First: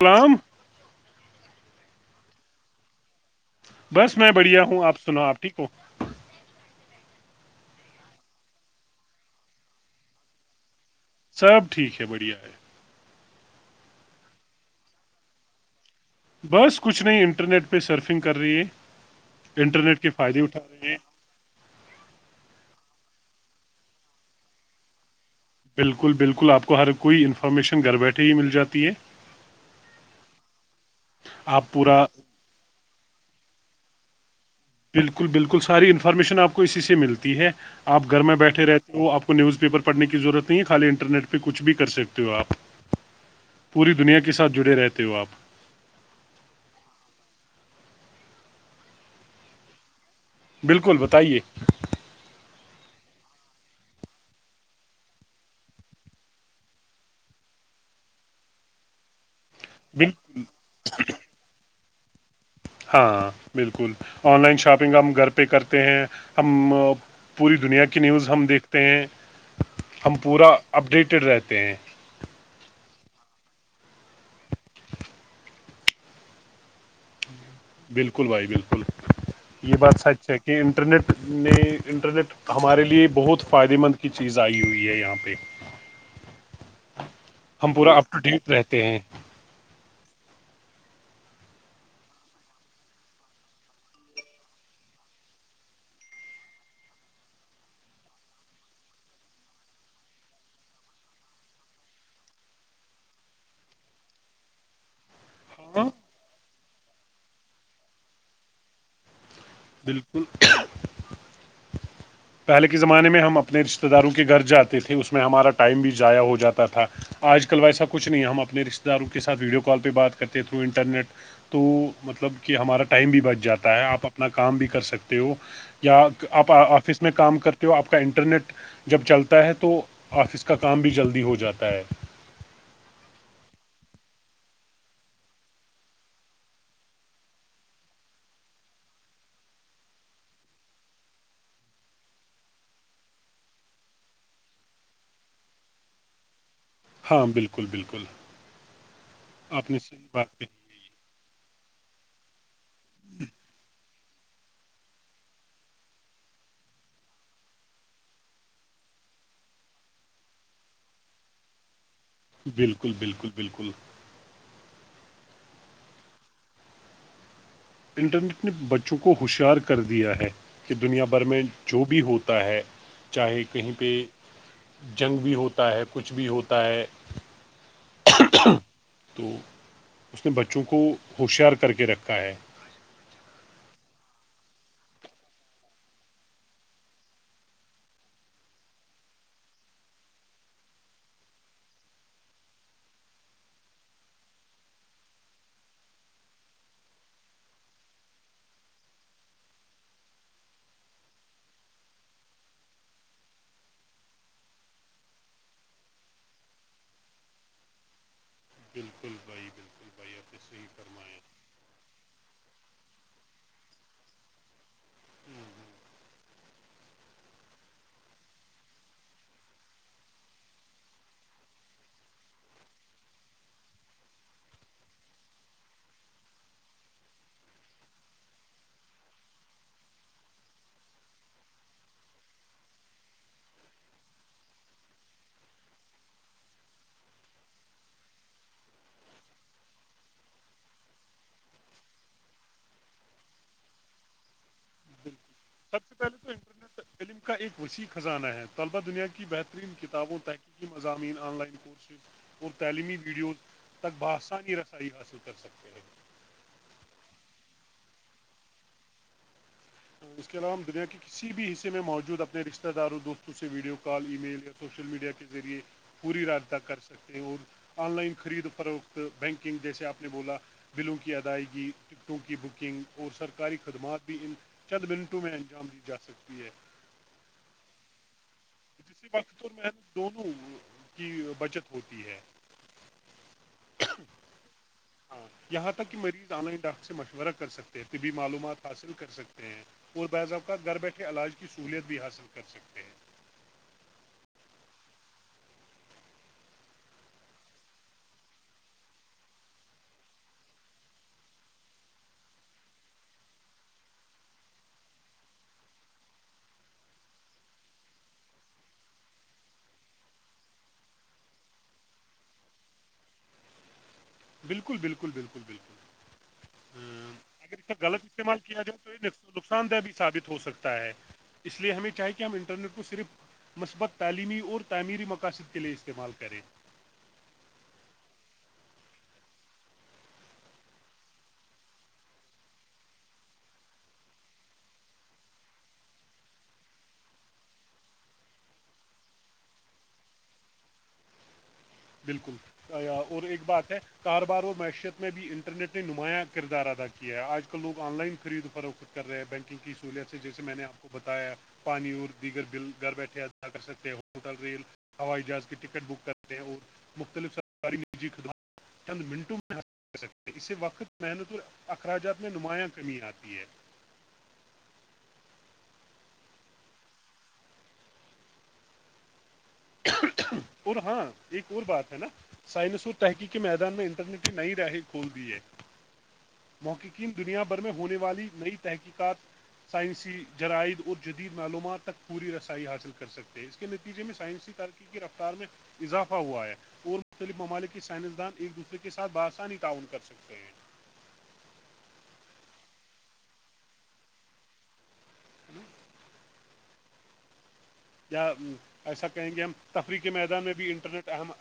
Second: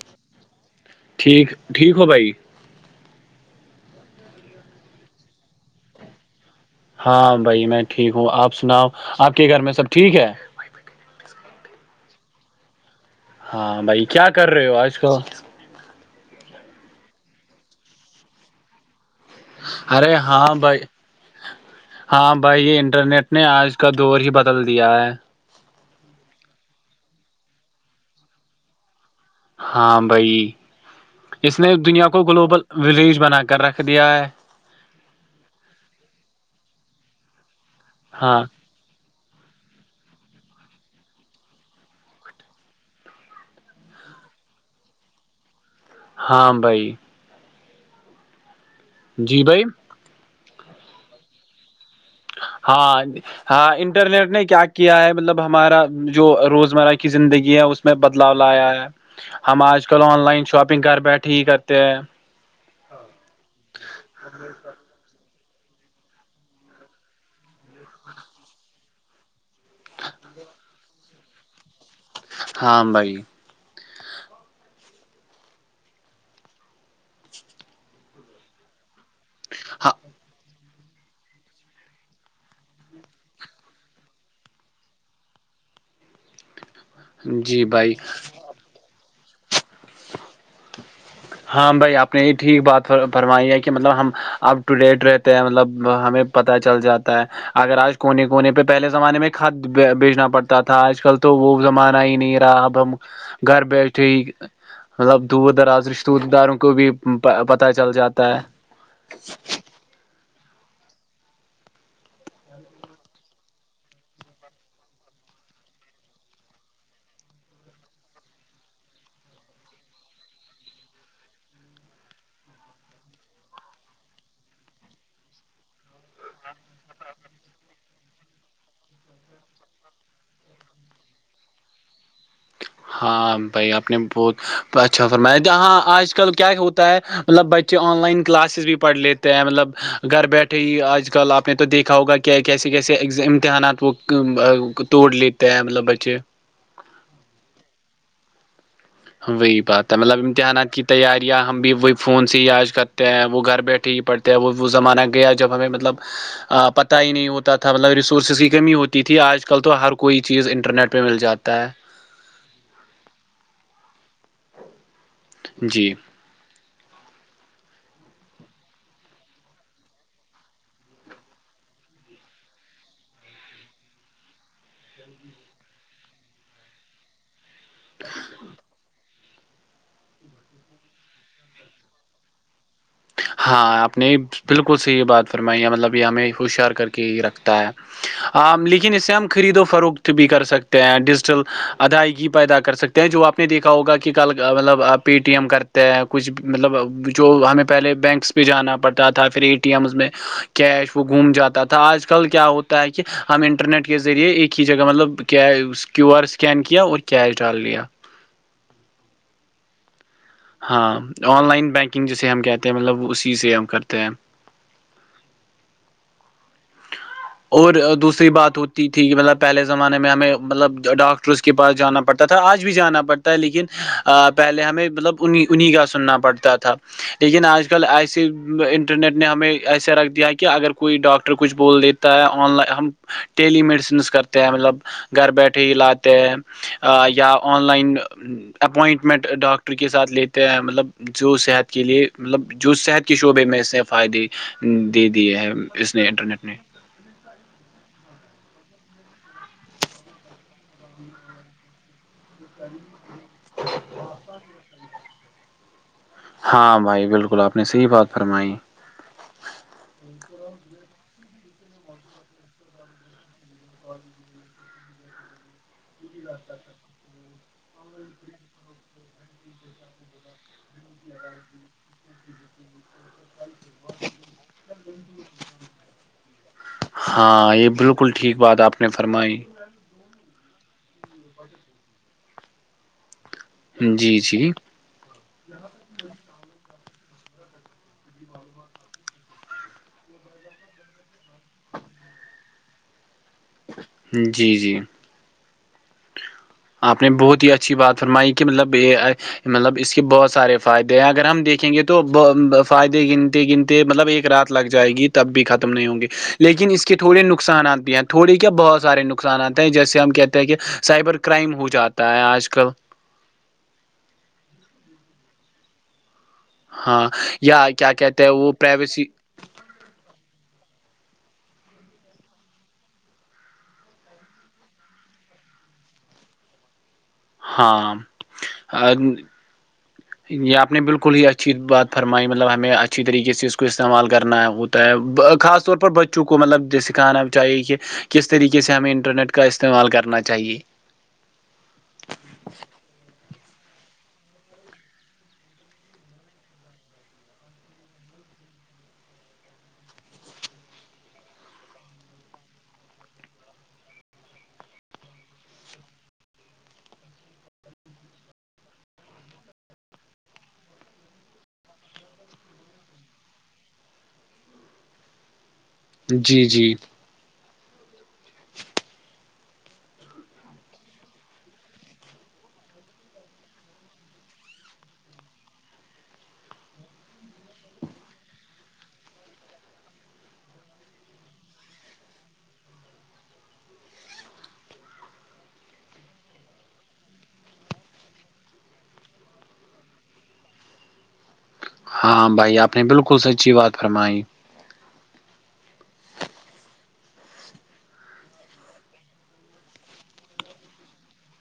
پلام [unintelligible] ٹھیک ٹھیک ہو بھائی بس میں بڑھیا ہوں آپ سناو آپ ٹھیک ہو ہاں بھائی میں ٹھیک ہوں آپ سناؤ آپ کے گھر میں سب ٹھیک ہے سب ٹھیک ہے بڑھیا ہے ہاں بھائی کیا کر رہے ہو آج کل بس کچھ نہیں انٹرنیٹ پہ سرفنگ کر رہی ہے انٹرنیٹ کے ارے فائدے ہاں اٹھا بھائی رہے ہیں ہاں بھائی یہ انٹرنیٹ نے آج کا دور ہی بدل دیا ہے بالکل بالکل آپ کو ہر کوئی انفارمیشن گھر بیٹھے ہی مل جاتی ہے ہاں بھائی ج آپ نے پورا دنیا کو گلوبل ولیج بنا کر رکھ دیا ہے بالکل بالکل ساری انفارمیشن آپ کو اسی سے ملتی ہے آپ گھر میں ہاں بیٹھے رہتے وہ آپ کو نیوز پیپر پڑھنے کی ضرورت نہیں ہے خالی انٹرنیٹ پہ کچھ بھی کر سکتے ہو آپ پوری دنیا کے ساتھ جڑے رہتے ہو آپ ہاں بھائی جی بھائی بالکل بتائیے ہاں ہاں انٹرنیٹ نے کیا کیا ہے مطلب ہمارا جو روزمرہ کی زندگی ہے اس میں بدلاؤ لایا ہے ہم آج کل آن لائن شاپنگ گھر بیٹھے ہی کرتے ہیں ہاں بالکل آن لائن شاپنگ ہم گھر پہ کرتے ہیں ہم پوری دنیا کی نیوز ہم دیکھتے ہیں ہم پورا اپڈیٹڈ رہتے ہیں ہاں بھائی بالکل بھائی بالکل یہ بات سچ ہے کہ انٹرنیٹ نے انٹرنیٹ ہمارے لیے بہت فائدے مند کی چیز آئی ہوئی ہے یہاں پہ جی ہم بھائی پورا اپ ٹو ڈیٹ رہتے ہیں [unintelligible] [inaudible] ہاں بھائی آپ نے یہ ٹھیک بات فرمائی ہے کہ مطلب ہم اپ ٹو ڈیٹ رہتے ہیں مطلب ہمیں پتہ چل جاتا ہے اگر آج کونے کونے پہ پہلے زمانے میں کھاد بیچنا پڑتا تھا آج کل تو وہ زمانہ ہی نہیں رہ اب ہم گھر بیٹھے مطلب دور دراز ہاں رشت داروں کو بھی پتہ چل جاتا ہے بالکل پہلے کے زمانے میں ہم اپنے رشتتے داروں کے گھر جاتے تھے اس میں ہمارا ٹائم بھی ضائع ہو جاتا تھا آج کل ویسا کچھ نہیں ہے ہم اپنے رشتے داروں کے ساتھ ویڈیو کال پہ بات کرتے تھرو انٹرنیٹ تو مطلب کہ ہمارا ٹائم بھی بچ جاتا ہے آپ اپنا کام بھی کر سکتے ہو یا آپ آفس میں کام کرتے ہو آپ کا انٹرنیٹ جب چلتا ہے تو آفس کا کام بھی جلدی ہو جاتا ہے ہاں بھائی آپ نے بہت اچھا فرمایا جاں آج کل کیا ہوتا ہے مطلب بچے آن لائن کلاسز بھی پڑھ لیتے ہیں مطلب گھر بیٹھے ہی آج کل آپ نے تو دیکھا ہوگا کہ کیا کیسے کیسے امتحانات وہ توڑ لیتے ہیں مطلب بچے ہاں بالکل بالکل وہی آپ نے بات ہے صحیح مطلب کہ امتحانات کی تیاریاں ہم بھی وہی فون سے ہی یاج کرتے ہیں وہ گھر بیٹھے ہی پڑھتے ہیں وہ زمانہ گیا جب ہمیں مطلب پت ہی نہیں ہوتا تھا مطلب ریسورسز کی کمی ہوتی تھی آج کل تو ہر کوئی چیز انٹرنیٹ [unintelligible] پہ مل جاتا ہے بالکل بالکل بالکل جی انٹرنیٹ نے بچوں کو ہوشیار کر دیا ہے کہ دنیا بھر میں جو بھی ہوتا ہے چاہے کہیں پہ جنگ بھی ہوتا ہے کچھ بھی ہوتا ہے تو اس نے بچوں کو ہوشیار کر کے رکھا ہے ہاں آپ نے بالکل صحی یہ بات فرمائی ہے مطلب یہ ہمیں ہوشیار کر کے یہ رکھتا ہے لیکن اس سے ہم خرید و فروخت بھی کر سکتے ہیں ڈیجیٹل ادائیگی پیدا کر سکتے جو آپ نے دیکھا ہوگا کہ کل مطلب پے ٹی ایم کرتے ہیں کچھ مطلب جو ہمیں پہلے بینکس پہ جانا پڑتا تھا پھر ا ٹی ایمس میں کیش وہ گھوم جاتا تھا آج کل کیا ہوتا تاکہ ہم انٹرنیٹ کے ذریعے ایک ہی جگہ مطلب کیو آر اسکین کیا اور کیش ڈال لیا بالکل بھائی بالکل بھائی آپظ [unintelligible] ہاں آن لائن بینکنگ جسے ہم کہتے ہیں مطلب اسی سے ہم کرتے ہیں اور دوسری بات ہوتی تھی کہ مطلب پہلے زمانے میں ہمیں مطلب ڈاکٹر اس کے پاس جانا پڑتا تھا آج بھی جانا پڑتا ہے لیکن پہلے ہمیں مطلب ان انہیں کا سننا پڑتا تھا لیکن آج کل ایس انٹرنیٹ نے ہمیں ایسا رکھ دیا کہ اگر کوئی ڈاکٹر ٹر کچھ بول دیتا ہے آن لائ ہم ٹیلی میڈیسنس کرتے ہیں مطلب گھر بیٹھے ہی لاتے ہیں یا آن لائن اپوائنٹمنٹ ڈاکٹر کے ساتھ لیتے ہیں مطلب جو صحت کے لیے مطلب جو صحت کے شعبے میں اس نے فائدے دے دیے ہیں بالکل سب اس سے پہلے نے تو نے انٹرنیٹ علم کا ایک وسیع خزانہ ہے طلبا دنیا کی بہترین کتابوں تح [unintelligible] مزامئین آن لائن کورسز اور تعلیمی ویڈیوز تک بہآسانی رسائی حاصل کر سکتے ہیں ہاں بھائی بالکل آپ نے صحیح بات فرمائی اس کے علاوہ دنیا کے کسی بھی حصے میں موجود اپنے رشتے داروں دوستوں سے video call email social media کے ذریعے پوری رابطہ کر سکتے ہیں اور آن لائن خرید فر وقت بینکنگ جیسے آپ نے بولا بلوں کی ادائیگی ٹکٹوں کی بکنگ اور سرکاری خدمات بھی ان چند منٹوں میں انجام دی جا سکتی ہے ہاں یہ بالکل بکل ٹھ بات آپ نے اسسی فرمائی وقت اور محنت دونوں کی بچت ہوتی ہے جی جی ہاں یہاں تک کہ مریض آن لائن ڈاکٹر سے مشورہ کر سکتے ہیں طبی معلومات حاصل کر سکتے ہیں اور بعض اوقات گھر بیٹھے علاج کی سہولیت بھی حاصل کر سکتے ہیں جی جی آپ نے بہت ہی اچھی بات فرمائی کہ مطلب یہ مطلب اس کے بہت سارے فائدے ہیں اگر ہم دیکھیں گے تو فائدے گنتے گنتے مطلب ایک رات لگ جائے گی تب بھی ختم نہیں ہوں گی لیکن اس کے تھوڑے نقصانات بھی ہیں تھوڑی کیا بہت سارے نقصان [unintelligible] نقصان آتا ہیں جیسے ہم کہتے ہیں کہ سائبر کرائم ہو جاتا ہے آج کل بالکل بالکل بالکل بالکل ہاں اگر یہ یا س کا کیا غلط کہتے ہیں استعمال وہ کیہ د پرائیویسی تو [unintelligible] نقصان دہ بھی ثابت ہو سکتا ہے اس لیے ہمیں چاہے کہ ہم انٹرنیٹ کو صرف مثبت تعلیمی اور تعمیری مقاصد کے لیے استعمال کریں ہاں ا یہ آپ نے بالکل ہی اچھی بات فرمائی مطلب ہمیں اچھی طریقے سے اس کو استعمال کرنا ہے وہ خاص طور پر بچوں کو مطلب سکھانا چاہیے کہ کس طریقے سے ہمیں انٹرنیٹ کا استعمال کرنا چاہیے بالکل اور ایک بات ہے کار بار وہ معیشت میں بھی انٹرنیٹ نے نمایاں کردار اد تھا کیا کیا ہے آج کل لوگ آن لائن خرید و فروخت کر رہے ہیں بینکنگ کی سہولیت سے جیسے میں نے آپ کو بتایا پانی اور دیگر بل گھر بیٹھے ادا کر سکتےلی ہوائی جہاز کی ٹکٹ بک کرتے ہیں اور مختلف سرکاری م خدمات چند منٹوں میں حا سکتے ہیں اس سے وقت محنت اور اخراجات میں نمایاں کمی آتی ہے جی جی اور ہاں ایک اور بات ہے نا سائنس اور تحقیقی میدان میں انٹرنیٹ کی نئی رہیں کھول دی ہے محققین دنیا بھر میں ہونے والی نئی تحقیقات سائنسی جرائد اور جدید معلومات تک پوری رسائی حاصل کر سکے تھے اس کے نتیجے میں سائنسی ترقی کی رفتار میں اضافہ ہوا ہے اور مختلف ممالک کے سائنسدان ایک دوسرے کے ساتھ بآسانی تعاون کر سکتے ہیں ہاں بھائی آپ نے بالکل سچی بات فرمائی [unintelligible] یا ایسا کہیں گے ہم تفریح کے میدان میں بھی انٹرنیٹ اہم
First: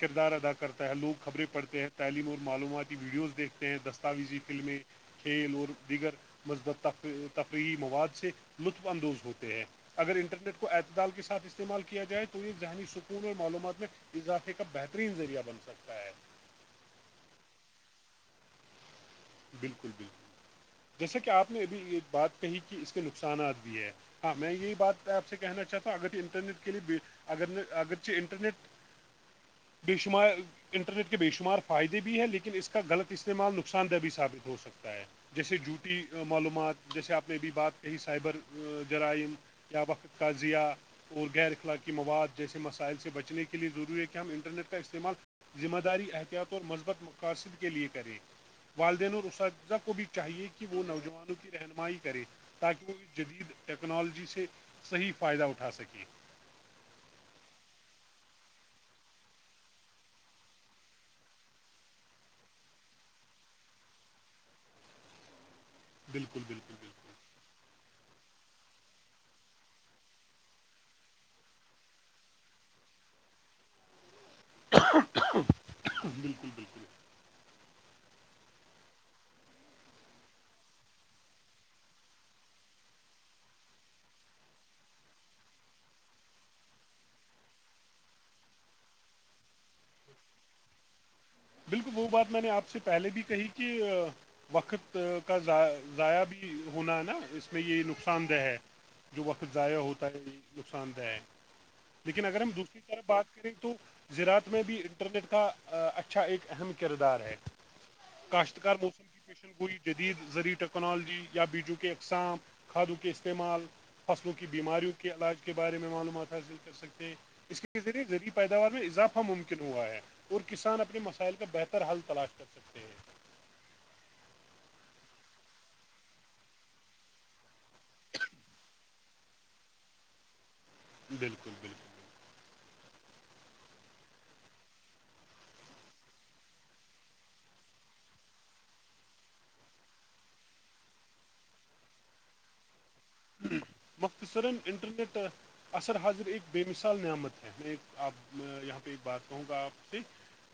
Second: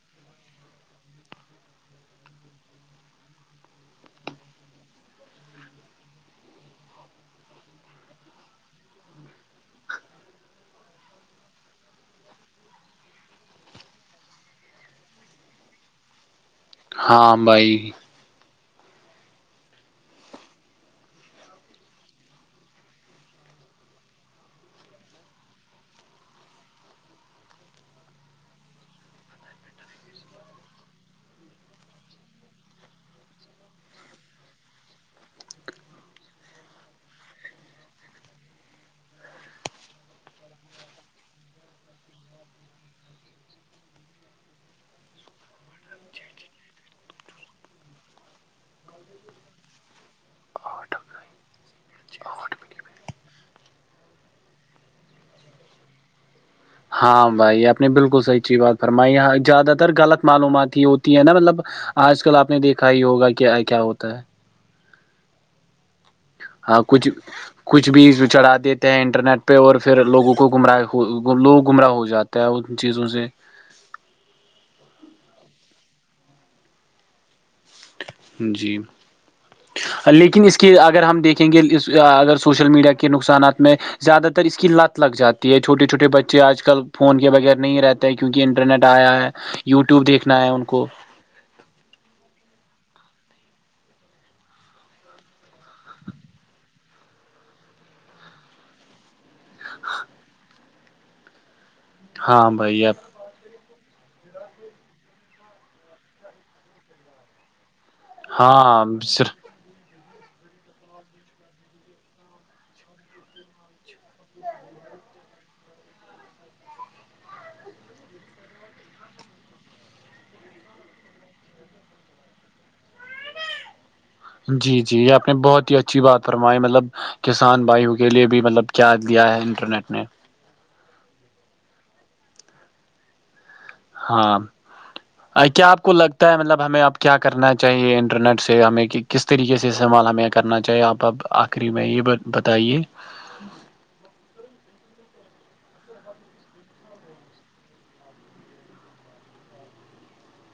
کردار ادا کرتا ہے لوگ خبریں پڑھتے ہیں تعلیم اور معلوماتی ویڈیوز دیکھتے ہیں دستاویزی فلمیں کھیل اور دیگر مثبت تفریحی مواد سے لطف اندوز ہوتے ہیں اگر انٹرنیٹ کو اعتدال کے ساتھ استعمال کیا جائے تو یہ ذہنی سکون اور معلومات میں اضافے کا بہترین ذریعہ بن سکتا ہے ہاں بھائی بالکل بالکل جیسا کہ آپ نے ابھی یہ بات کہی کہ اس کے نقصانات بھی ہے ہاں میں یہی بات ایپ سے کہنا چاہتا ہوں اگر یہ انٹرنیٹ کے لیے اگر ن اگرچ انٹرنیٹ بے شمار انٹرنیٹ کے بے شمار فائدے بھی ہے لیکن اس کا غلط استعمال نقصان دہ بھی ثابت ہو سکتا ہے جیسے جوٹی معلومات جیسے آپ نے ا بھیھی بات کہی سائبر جرائم کیا وقت کا ضیا اور غیرخلاقی مواد جیسے مسائل سے بچنے کے لیے ضروری ہے کہ ہم انٹرنیٹ کا استعمال ذمہ داری احتیاط اور مثبت مقاصد کے لئے کریں والدین اور اساتذہ کو بھی چاہیے کہ وہ نوجوانوں کی رہنمائی کرے تاکہ وہ اس جدید ٹیکنالوجی سے صحیح فائدہ اٹھا سکے ہاں بھائی آپ نے بالکل سچی بات فرمائی یہاں زیادہ تر غلط معلومات ہی ہوتی ہے نا مطلب آج کل آپ نے دیکھا ہی یگا کیا کیا ہوتا ہے بالکل بالکل ہاں بالکل کچھ کچھ بھی چڑھا دیتے ہیں انٹرنیٹ پہ اور پھر لوگوں کو گمراہ لوگ گمراہ ہو جاتے تے ان چیزوں سے بالکل بالکل جی لیکن اس کی اگر ہم دیکھیں گے اگر سوشل میڈیا کے نقصانات میں زیادہ تر اس کی لت لگ جاتی ہے چھوٹے چھوٹے بچے آج کل فون کے بغیر نہیں رہتے کیونکہ انٹرنیٹ آیا ہے یو ٹیوب دیکھنا ہے ان کو بالکل وہ بات میں نے آپ سے پہلے بھی کہی کہ وقت کا ضائع بھی ہونا ہے نا اس میں یہ نقصان دہ ہے جو وقت ضائع ہوتا ہے یہ نقصان دہ لیکن اگر ہاں ہم دوسری بھائی اب طرف بات کریں تو زراعت میں بھی انٹرنیٹ کا اچھا اچھا ایک اہم کردار ہے کاشتکار ہاں موسم کی کوئی جدید زذرعی ٹیکنالوجی یا بیجو کے اقسام کھادوں کے استعمال فصلوں کی بیماریوں کے علاج کے بارے میں معلومات حاصل کر سکتے ہیں اس کے ذریعے ی پیداوار میں اضافہ ممکن ہوا ہے اور کسان اپنے اپنے مسائل کا بہتر حل تلاش کر سکتے ہیں جی جی یہ آپ نے بہت ہی اچھی بات فرمائی مطلب کسان بھائیوں کے لیے بھی مطلب کیا دیا ہے انٹرنیٹ نے بالکل بالکل ہاں کیا آپ کو لگتا ہے مطلب ہمیں اب کیا کرنا چاہیے انٹرنیٹ سے ہمیں کس طریقے سے استعمال ہمیں کرنا چاہیے آپ اب آخری میں یہبتائیے مختصر انٹرنیٹ اصر حاضر ایک بے مثال نعمت ہے میں آپ یہاں پہ ایک بات کہوں گا آپ سے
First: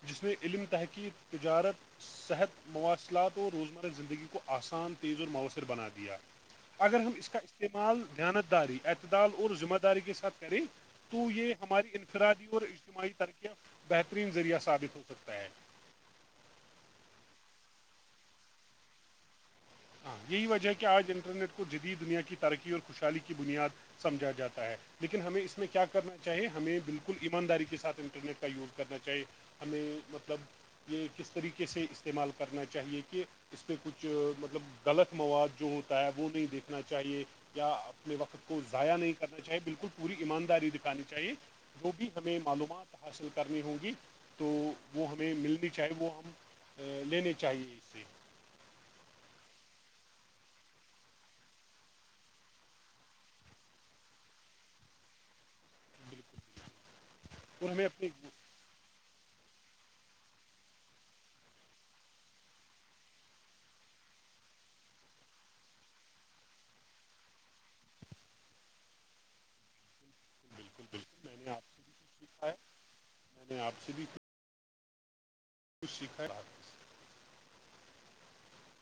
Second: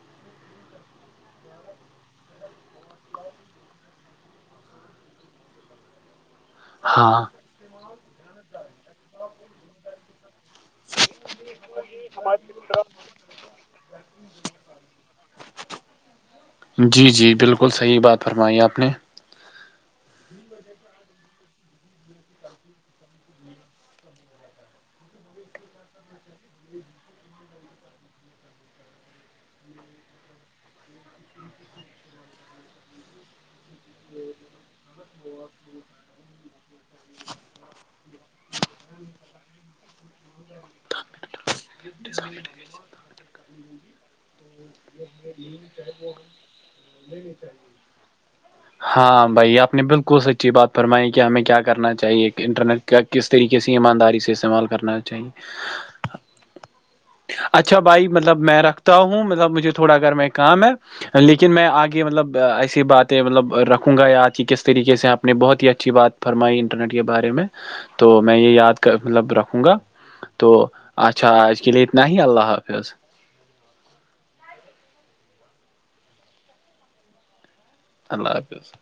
جس میں علم تحقیق تجارت صحت مواصلات اور روزمرہ زندگی کو آسان تیز اور مؤثر بنا دیا اگر ہم ہاں اس کا استعمال دانت داری اعتدال اور ذمہ داری کے ساتھ کریں تو یہ ہماری انفرادی اور اجتماعی ترکیاں بہترین ذریعہ ثابت ہو سکتا ہے جی جی بالکل صحیح بات فرمائی آپ نے ہاں یہی وجہ ہے کہ آج انٹرنیٹ کو جدید دنیا کی ترقی اور خوشحالی کی بنیاد سمجھا جاتا ہے لیکن ہمیں اس میں کیا کرنا چاہے ہمیں بالکل ایمانداری کے ساتھ انٹرنیٹ کا یوز کرنا چاہیے ہمیں مطلب یہ کس طریقے سے استعمال کرنا چاہیے کہ اس پہ کچھ مطلب غلط مواد جو ہوتا ہے وہ نہیں دیکھنا چاہیے یا اپنے وقت کو ضائع نہیں کرنا چاہیے بالکل پوری ایمانداری دکھانی چاہیے جو بھی ہمیں معلومات حاصل کرنی ہوں گی تو وہ ہمیں ملنی چاہیے وہ ہم لینے چاہیے اسے ہاں بھائی آپ نے بالکل سچی بات فرمائی کہ ہمیں کیا کرنا چاہیے انٹرنیٹ کیا کس طریقے سے ایمانداری سے استعمال کرنا چاہیے بالکل اور اچھا ہمیں اپنی بھائی مطلب میں رکھ ہوں مطلب مجھے تھوڑا گھر میں کام ہے لیکن میں آگے مطلب ایسی باتیں مطلب رکھوں گا آج کی کس طریقے سے آپ نے بہت ہی اچھی بات فرمائی انٹرنیٹ کے بارے میں تو میں یہ یاد کر مطلب رکھوں گا تو بالکل بالکل اچھا میں نے آپ آج کے لیے سے بھی کچھ اتنا ہی سیکھا اللہ ہے حافظ میں آپ سے بھی ت [unintelligible] اللہ حافظ